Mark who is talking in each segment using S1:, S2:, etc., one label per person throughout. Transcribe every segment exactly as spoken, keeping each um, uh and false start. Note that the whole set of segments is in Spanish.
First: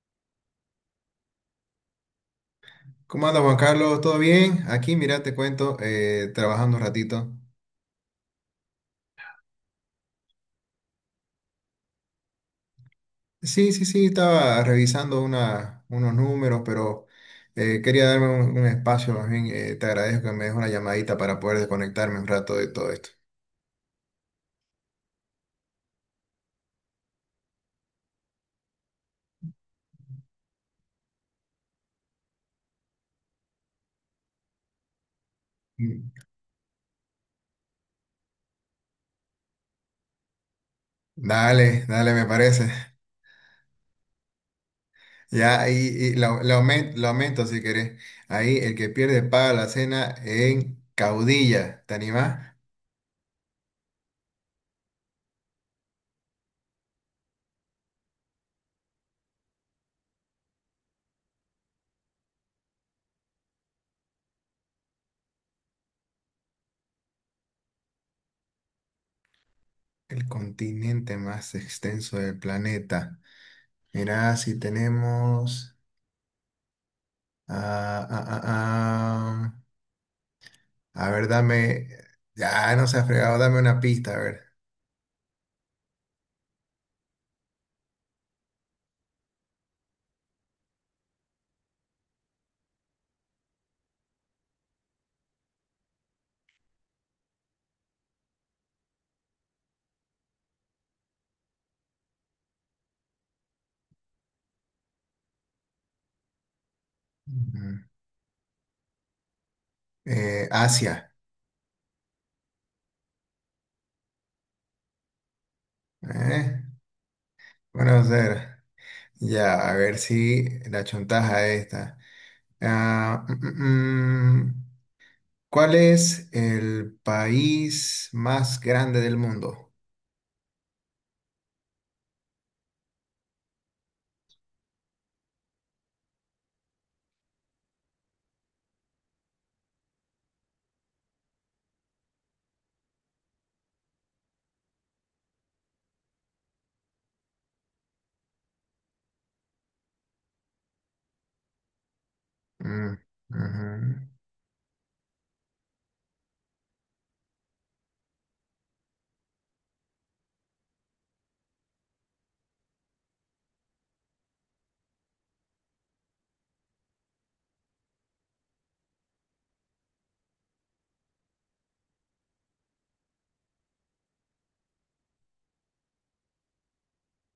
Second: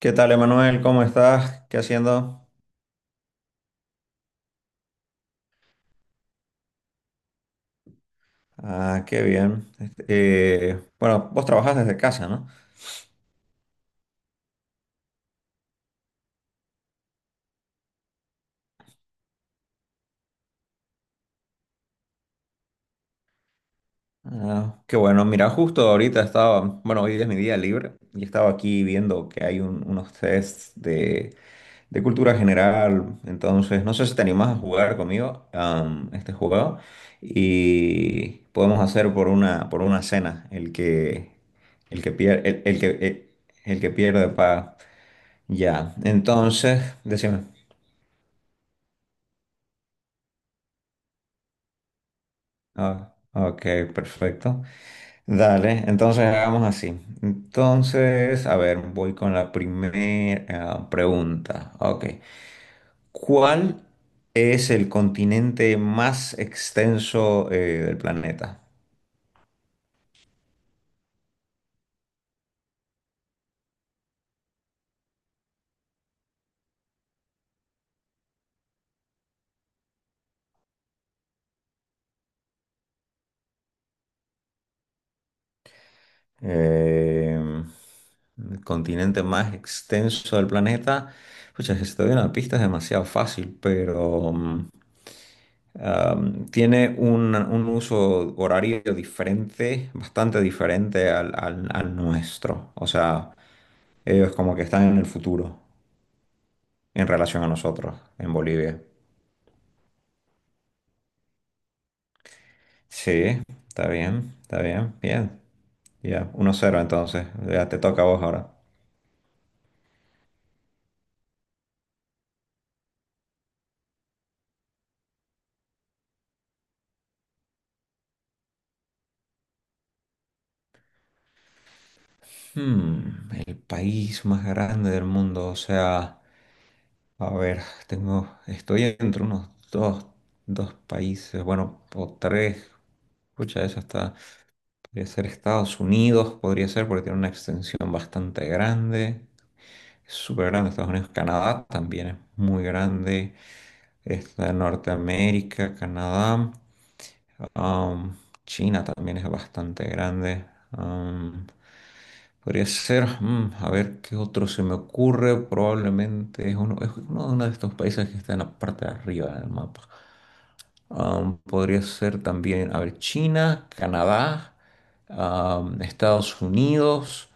S1: ¿Qué tal, Emanuel? ¿Cómo estás? ¿Qué haciendo?
S2: ¿Cómo anda Juan Carlos? ¿Todo bien? Aquí, mira, te cuento, eh, trabajando un ratito.
S1: Ah, qué bien. Este, eh, bueno, vos trabajas desde casa, ¿no?
S2: Sí, sí, sí, estaba revisando una- unos números, pero eh, quería darme un, un espacio más bien. eh, te agradezco que me des una llamadita para poder desconectarme un rato de todo esto.
S1: Ah, qué bueno. Mira, justo ahorita estaba, bueno, hoy es mi día libre y estaba aquí viendo que hay un- unos tests de, de cultura general. Entonces, no sé si te animás a jugar conmigo
S2: Mm.
S1: am, este juego y podemos hacer por una, por una cena el que,
S2: Dale,
S1: el que
S2: dale, me
S1: pierde, el,
S2: parece.
S1: el que, el el que pierde paga.
S2: Ya, y,
S1: Ya,
S2: y lo, lo
S1: entonces,
S2: aumen- lo
S1: decime.
S2: aumento si querés. Ahí, el que pierde paga la cena en Caudilla. ¿Te animás?
S1: Ah, ok, perfecto. Dale, entonces hagamos así. Entonces, a ver, voy con la primera pregunta. Ok. ¿Cuál es el continente más extenso eh, del planeta?
S2: El continente más extenso del planeta. Mirá, si tenemos. Ah, ah, ah, ah. A ver, dame. Ya no se ha fregado, dame una pista, a ver.
S1: Em, el continente más extenso del planeta. Pucha, si te doy una pista es demasiado fácil, pero mm, Um, tiene un, un uso horario diferente, bastante diferente al, al- al nuestro. O sea, ellos como que están en el futuro en relación a
S2: Ujú.
S1: nosotros en Bolivia.
S2: Eh, Asia.
S1: Sí, está bien, está bien, bien. Ya, uno
S2: ¿Eh?
S1: cero entonces. Ya te
S2: Bueno,
S1: toca
S2: a
S1: a vos ahora.
S2: Ya, a ver si la chontaja esta. Ah, mm, mm, mm. ¿Cuál es el país más grande del mundo?
S1: Hmm, el país más grande del mundo. O sea, a ver, tengo, estoy entre unos dos, dos países, bueno, o tres. Escucha, eso está. Podría ser Estados Unidos, podría ser porque tiene una extensión bastante grande. Es súper grande Estados Unidos. Canadá también es muy
S2: Mm,
S1: grande.
S2: ujú.
S1: Está Norteamérica, Canadá. Am, China también es bastante grande. Am, Podría ser, mm, a ver qué otro se me ocurre. Probablemente es uno, es uno de uno de estos países que está en la parte de arriba del mapa. Um, podría ser también, a ver, China, Canadá, um, Estados Unidos,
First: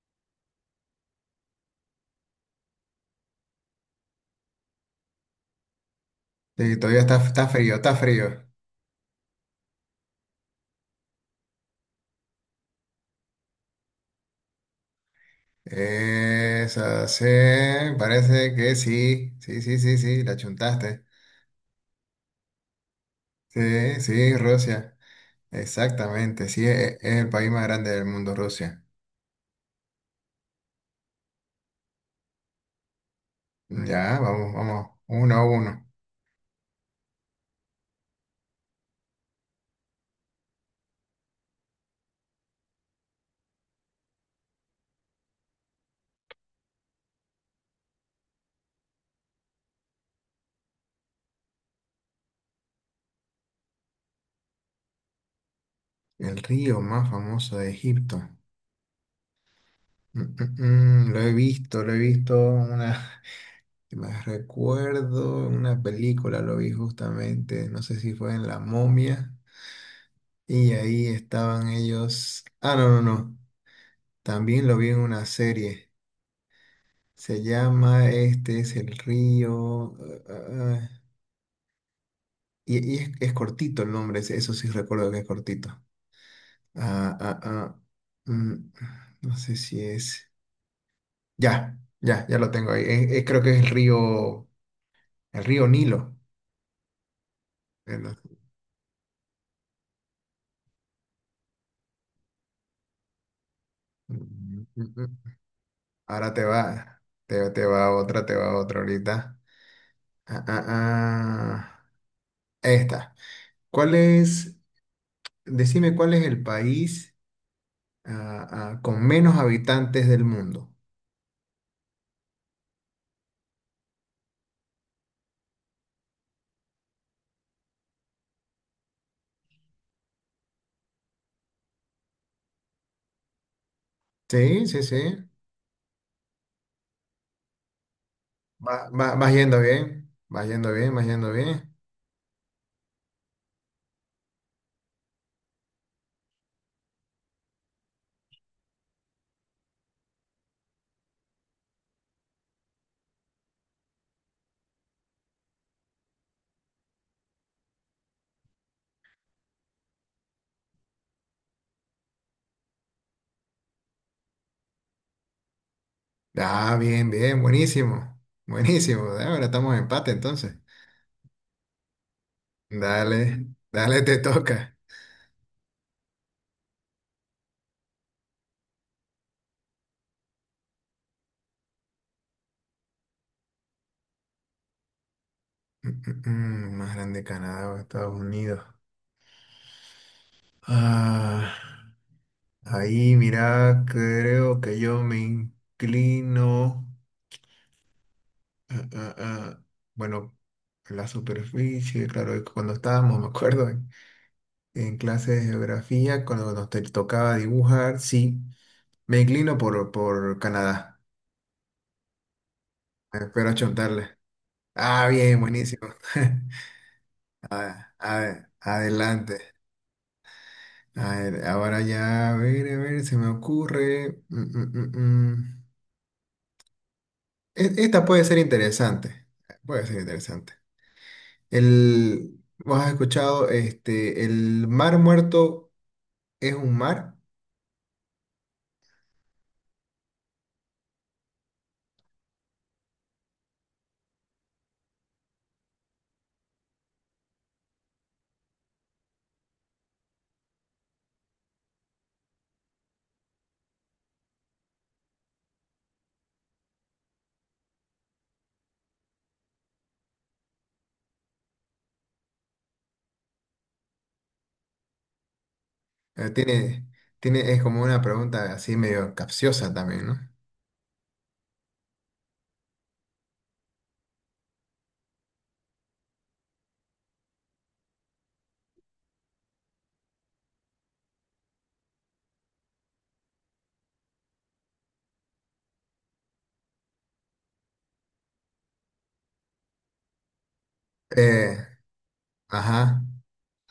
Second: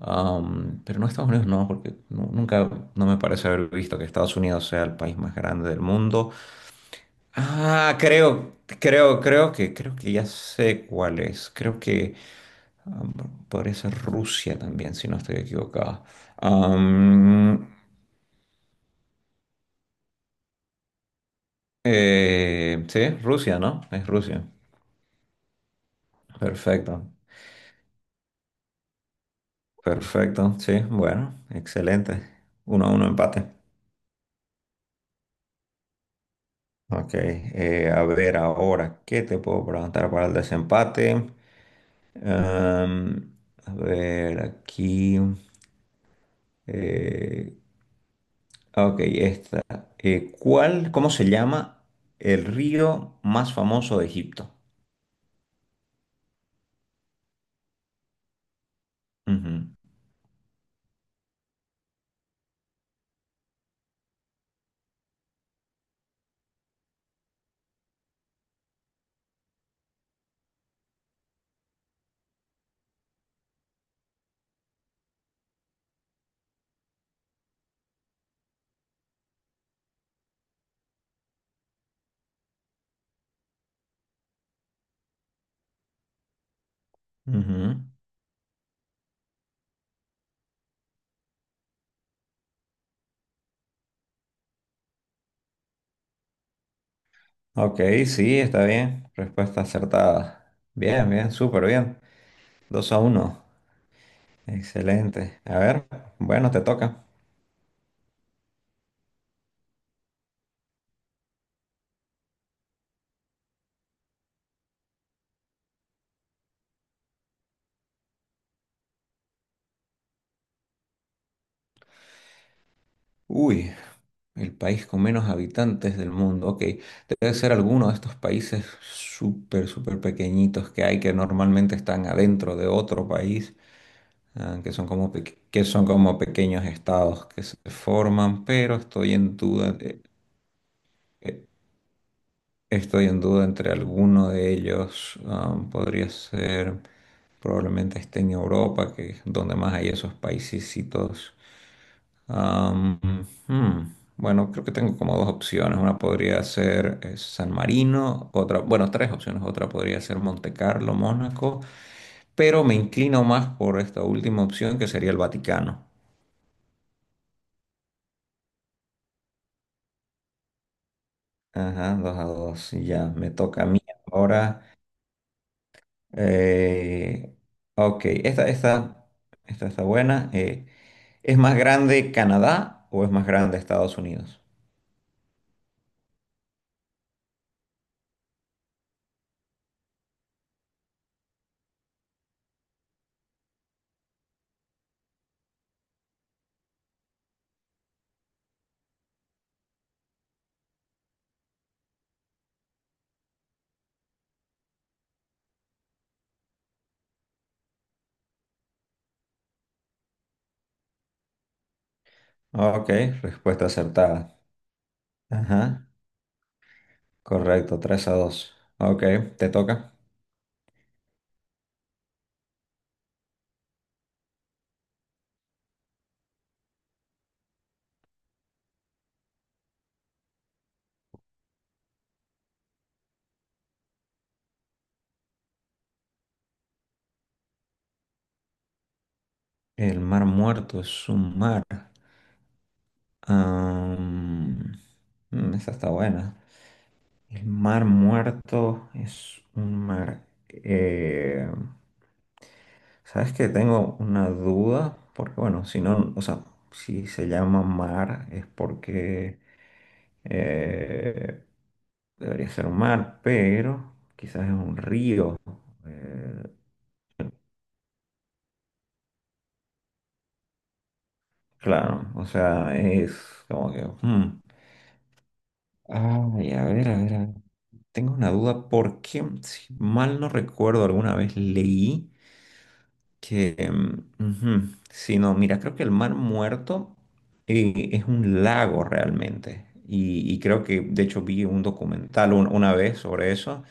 S1: um, pero no Estados Unidos, no, porque nu- nunca, no me parece haber visto que Estados Unidos sea el país más grande del mundo.
S2: Sí, todavía está, está frío, está
S1: Ah,
S2: frío.
S1: creo, creo, creo que, creo que ya sé cuál es. Creo que um, podría ser Rusia también, si no estoy equivocado.
S2: Esa sí,
S1: Um,
S2: parece que sí. Sí, sí, sí, sí, la chuntaste.
S1: eh, sí, Rusia, ¿no?
S2: Sí,
S1: Es
S2: sí,
S1: Rusia.
S2: Rusia. Exactamente. Sí, e- es,
S1: Perfecto.
S2: el país más grande del mundo, Rusia.
S1: Perfecto, sí, bueno, excelente. Uno a uno empate.
S2: Ya, vamos, vamos. Uno a uno.
S1: Ok, eh, a ver ahora, ¿qué te puedo preguntar para el desempate? Am, a ver, aquí. eh, ok, esta. eh, ¿cuál, Cómo se llama el río más famoso de Egipto?
S2: El río más famoso de Egipto.
S1: Ujú,
S2: Mm, mm, mm, lo he visto, lo he visto una. Me recuerdo en una película, lo vi justamente. No sé si fue en La Momia. Y ahí estaban ellos. Ah, no, no, no. También lo vi en una serie. Se llama Este es el río. eh, eh, eh, Y, y es, es cortito el nombre, ese- eso sí recuerdo que es cortito. Ah, ah, ah.
S1: ujú.
S2: Mm, no sé si es. Ya, ya, ya lo tengo ahí. Es- es- creo que es el río, el río, Nilo.
S1: Ok,
S2: Eh, no-
S1: sí, está bien. Respuesta acertada. Bien, bien, súper bien. Dos a uno,
S2: Mm, mm, mm. Mm.
S1: excelente. A ver,
S2: Ahora te
S1: bueno, te
S2: va,
S1: toca.
S2: te, te va otra, te va otra ahorita. Ah, ah, ah. Esta. ¿Cuál es, decime cuál es el país ah, ah, con menos habitantes del mundo?
S1: Uy, el país con menos habitantes del mundo. Ok, debe ser alguno de estos países súper, súper pequeñitos que hay que normalmente están adentro de otro país, ah,
S2: Sí,
S1: que
S2: sí,
S1: son
S2: sí.
S1: como, peque- que son como pequeños estados que se forman, pero
S2: Va-
S1: estoy
S2: va- vas
S1: en
S2: yendo
S1: duda,
S2: bien,
S1: de-
S2: vas yendo bien, vas yendo bien.
S1: estoy en duda entre alguno de ellos. Ah, podría ser, probablemente esté en Europa, que es donde más hay esos paisecitos. Am, hmm, Bueno, creo que tengo como dos opciones. Una podría ser eh, San Marino, otra, bueno, tres opciones. Otra podría ser Monte Carlo, Mónaco, pero me inclino más por esta última opción que sería el Vaticano.
S2: Ah, bien, bien, buenísimo, buenísimo. Ah, ahora estamos en empate entonces.
S1: Ajá, dos a dos. y Ya, me
S2: Dale,
S1: toca a mí
S2: dale, te
S1: ahora.
S2: toca.
S1: Eh, ok, esta, esta, esta está buena. Eh, ¿es más grande Canadá o es más grande Estados Unidos?
S2: Mm, mm, mm, Más grande Canadá o Estados Unidos. Ah, ahí, mira, creo que yo me inclino. Ah, ah, ah. Bueno, la superficie, claro, es que cuando estábamos, me acuerdo, en, en, clase de geografía, cuando nos te tocaba dibujar, sí. Me inclino por, por Canadá.
S1: Ok,
S2: Espero
S1: respuesta
S2: achontarle.
S1: acertada.
S2: Ah, bien,
S1: Ajá.
S2: buenísimo.
S1: Correcto,
S2: A-
S1: tres a
S2: a-
S1: dos, Ok,
S2: adelante.
S1: te toca.
S2: A ver, ahora ya, a ver, a ver, se me ocurre. Mm, mm, mm, mm. E- Esta puede ser interesante. Puede ser interesante. El, ¿vos has escuchado? Este, el Mar Muerto es un mar.
S1: El Mar Muerto es un mar. Am, mm, Esa está buena. El Mar Muerto es un mar. Eh, ¿Sabes que tengo una duda? Porque bueno, si no, o sea, si se llama mar es porque eh, debería ser un mar, pero quizás es un río.
S2: Eh,
S1: Eh,
S2: tiene, tiene, es como una pregunta así medio capciosa también, ¿no?
S1: claro, o sea, es como que. Hmm. Ay, a ver, a ver, a ver. Tengo una duda porque, si mal no recuerdo, alguna vez leí que, mm, ujú, sí, no, mira, creo que el Mar Muerto eh, es un lago realmente. Y, y creo que, de hecho, vi
S2: Eh,
S1: un documental un- una vez
S2: ajá.
S1: sobre eso,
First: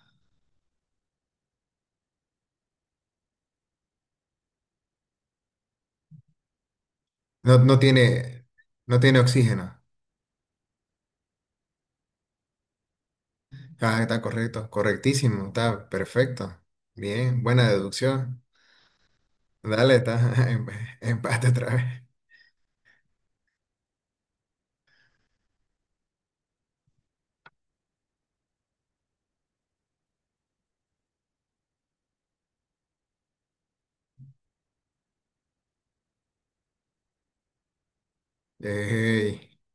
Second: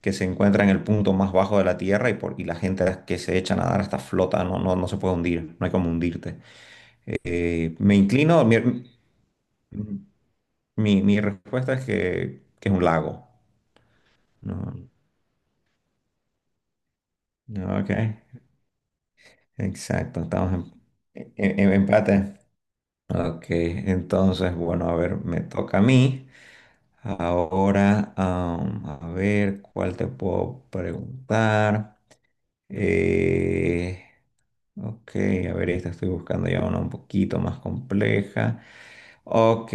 S1: que se encuentra en el punto más bajo de la Tierra y, por, y la gente que se echa a nadar hasta flota, no, no, no se puede hundir, no hay como hundirte.
S2: No,
S1: Eh,
S2: no
S1: me inclino,
S2: tiene,
S1: mi,
S2: no tiene oxígeno.
S1: mi, mi respuesta es que, que es un lago.
S2: Ah, está correcto,
S1: ¿No?
S2: correctísimo, está perfecto. Bien, buena
S1: Ok,
S2: deducción. Dale, está
S1: exacto, estamos
S2: em-
S1: en,
S2: empate
S1: en-
S2: otra
S1: en
S2: vez.
S1: empate. Ok, entonces, bueno, a ver, me toca a mí. Ahora, am, a ver, ¿cuál te puedo preguntar? Eh, ok, a ver, esta estoy buscando ya una un poquito más compleja.
S2: Ey,
S1: Ok,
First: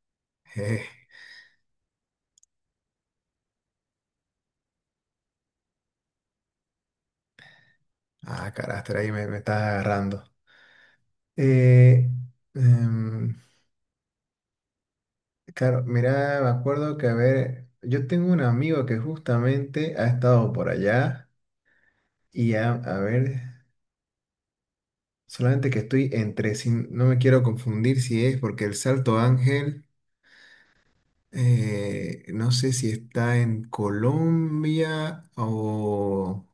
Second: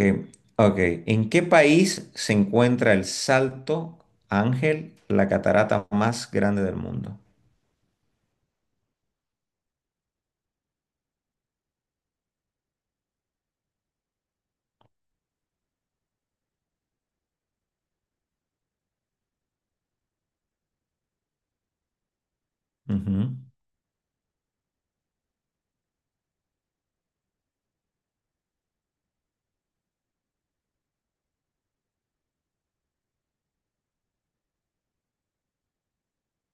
S1: ok.
S2: eh.
S1: ¿En qué país se encuentra el Salto Ángel, la catarata más grande del mundo?
S2: Ah, carácter, ahí me, me estás agarrando. Eh, em, claro, mira, me acuerdo que, a ver, yo tengo un amigo que justamente ha estado por allá y a, a
S1: Ujú.
S2: ver, solamente que estoy entre, si, no me quiero confundir si es porque el Salto Ángel... Eh, no sé si está en Colombia o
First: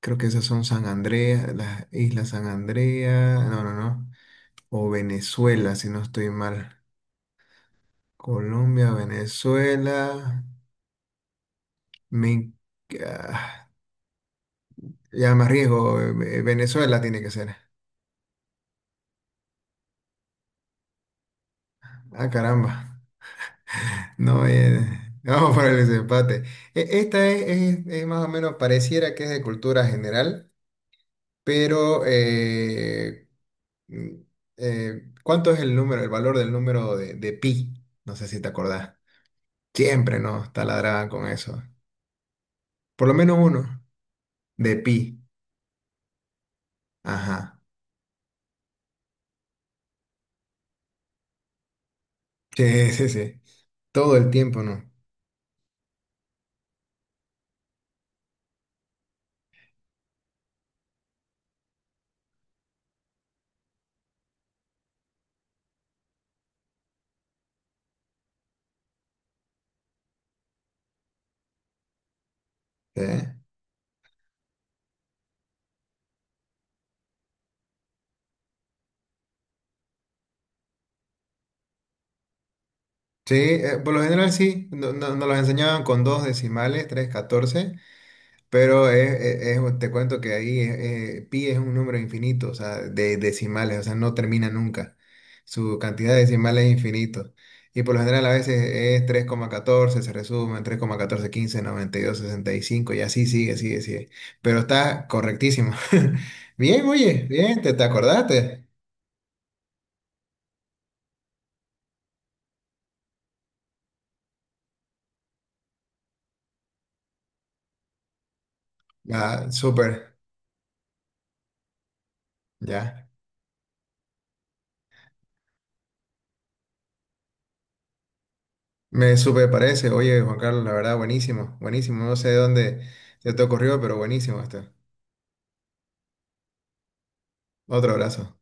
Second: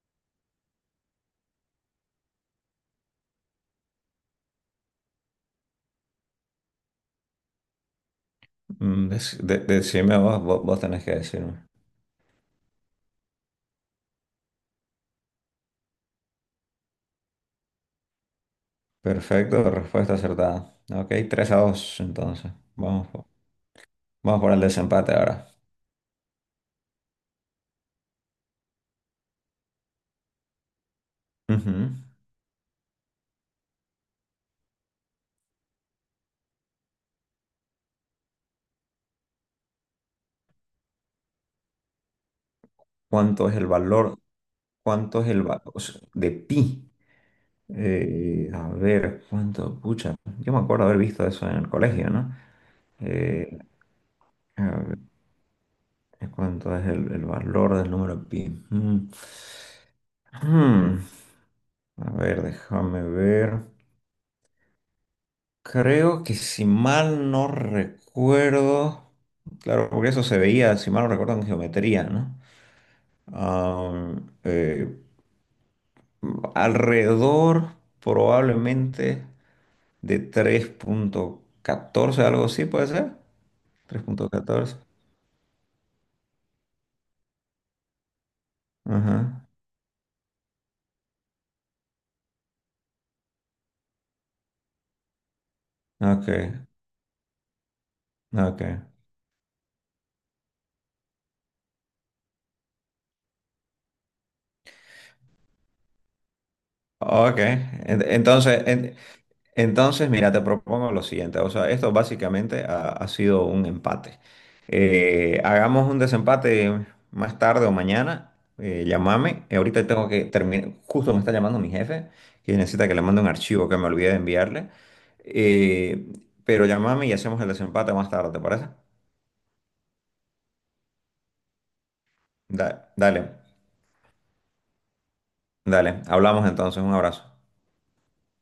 S2: creo que esas son San Andrea, las Islas San Andrea, no, no, no, o Venezuela, si no estoy mal. Colombia,
S1: Mm, des- de- decime
S2: Venezuela,
S1: vos, vos, vos, tenés que decirme.
S2: me... ah, ya me arriesgo, eh, Venezuela tiene que ser.
S1: Perfecto, respuesta acertada. Ok, tres a dos
S2: Ah,
S1: entonces.
S2: caramba.
S1: Vamos, po- vamos
S2: No,
S1: por el
S2: eh,
S1: desempate ahora.
S2: vamos para el desempate. E- Esta es, es- es más o menos, pareciera que es de cultura general,
S1: Ujú.
S2: pero... eh, Mm, eh, ¿cuánto es el número, el valor del número de, de pi? No sé si te acordás. Siempre nos taladraban con eso. Por lo menos
S1: ¿Cuánto es el
S2: uno
S1: valor?
S2: de pi.
S1: ¿Cuánto es el valor de pi?
S2: Ajá.
S1: Eh, a ver, ¿cuánto? Pucha, yo me acuerdo haber visto eso en el colegio, ¿no?
S2: Sí, sí, sí.
S1: Eh,
S2: Todo el tiempo,
S1: a
S2: ¿no?
S1: ver, ¿cuánto es el, el valor del número pi? Mm. Mm. A ver, déjame ver. Creo que si mal no recuerdo, claro, porque eso se veía, si mal no recuerdo, en geometría, ¿no?
S2: Sí.
S1: Am, eh, Alrededor probablemente de tres punto catorce, algo así puede ser.
S2: Sí, eh, por lo
S1: tres punto
S2: general sí.
S1: catorce.
S2: No- no- nos los enseñaban con dos decimales, tres, catorce. Pero es,
S1: Ajá.
S2: es- es- te cuento que ahí eh, pi es un número infinito, o sea, de decimales, o sea, no termina nunca. Su cantidad de
S1: Ok,
S2: decimales es infinito. Y por lo general a veces
S1: ok.
S2: es tres coma catorce se resumen, tres coma catorce, quince, noventa y dos, sesenta y cinco, y dos, sesenta y cinco, y así sigue, sigue, sigue. Pero está correctísimo. Bien, oye,
S1: Ok,
S2: bien, ¿te, te
S1: en- entonces,
S2: acordaste?
S1: en- Entonces, mira, te propongo lo siguiente. O sea, esto básicamente ha, ha sido un empate. Eh, hagamos un desempate más tarde o mañana. Eh, llámame.
S2: Ah,
S1: Eh, Ahorita tengo
S2: súper,
S1: que terminar. Justo me está llamando mi jefe, que necesita que le
S2: ya.
S1: mande un archivo que me olvidé de enviarle. Eh, pero llámame y hacemos el desempate más tarde, ¿te parece?
S2: Me súper parece. Oye, Juan Carlos, la verdad, buenísimo, buenísimo. No sé de dónde
S1: Da- dale,
S2: se te ocurrió, pero buenísimo esto.
S1: dale. Hablamos entonces. Un abrazo.
S2: Otro abrazo.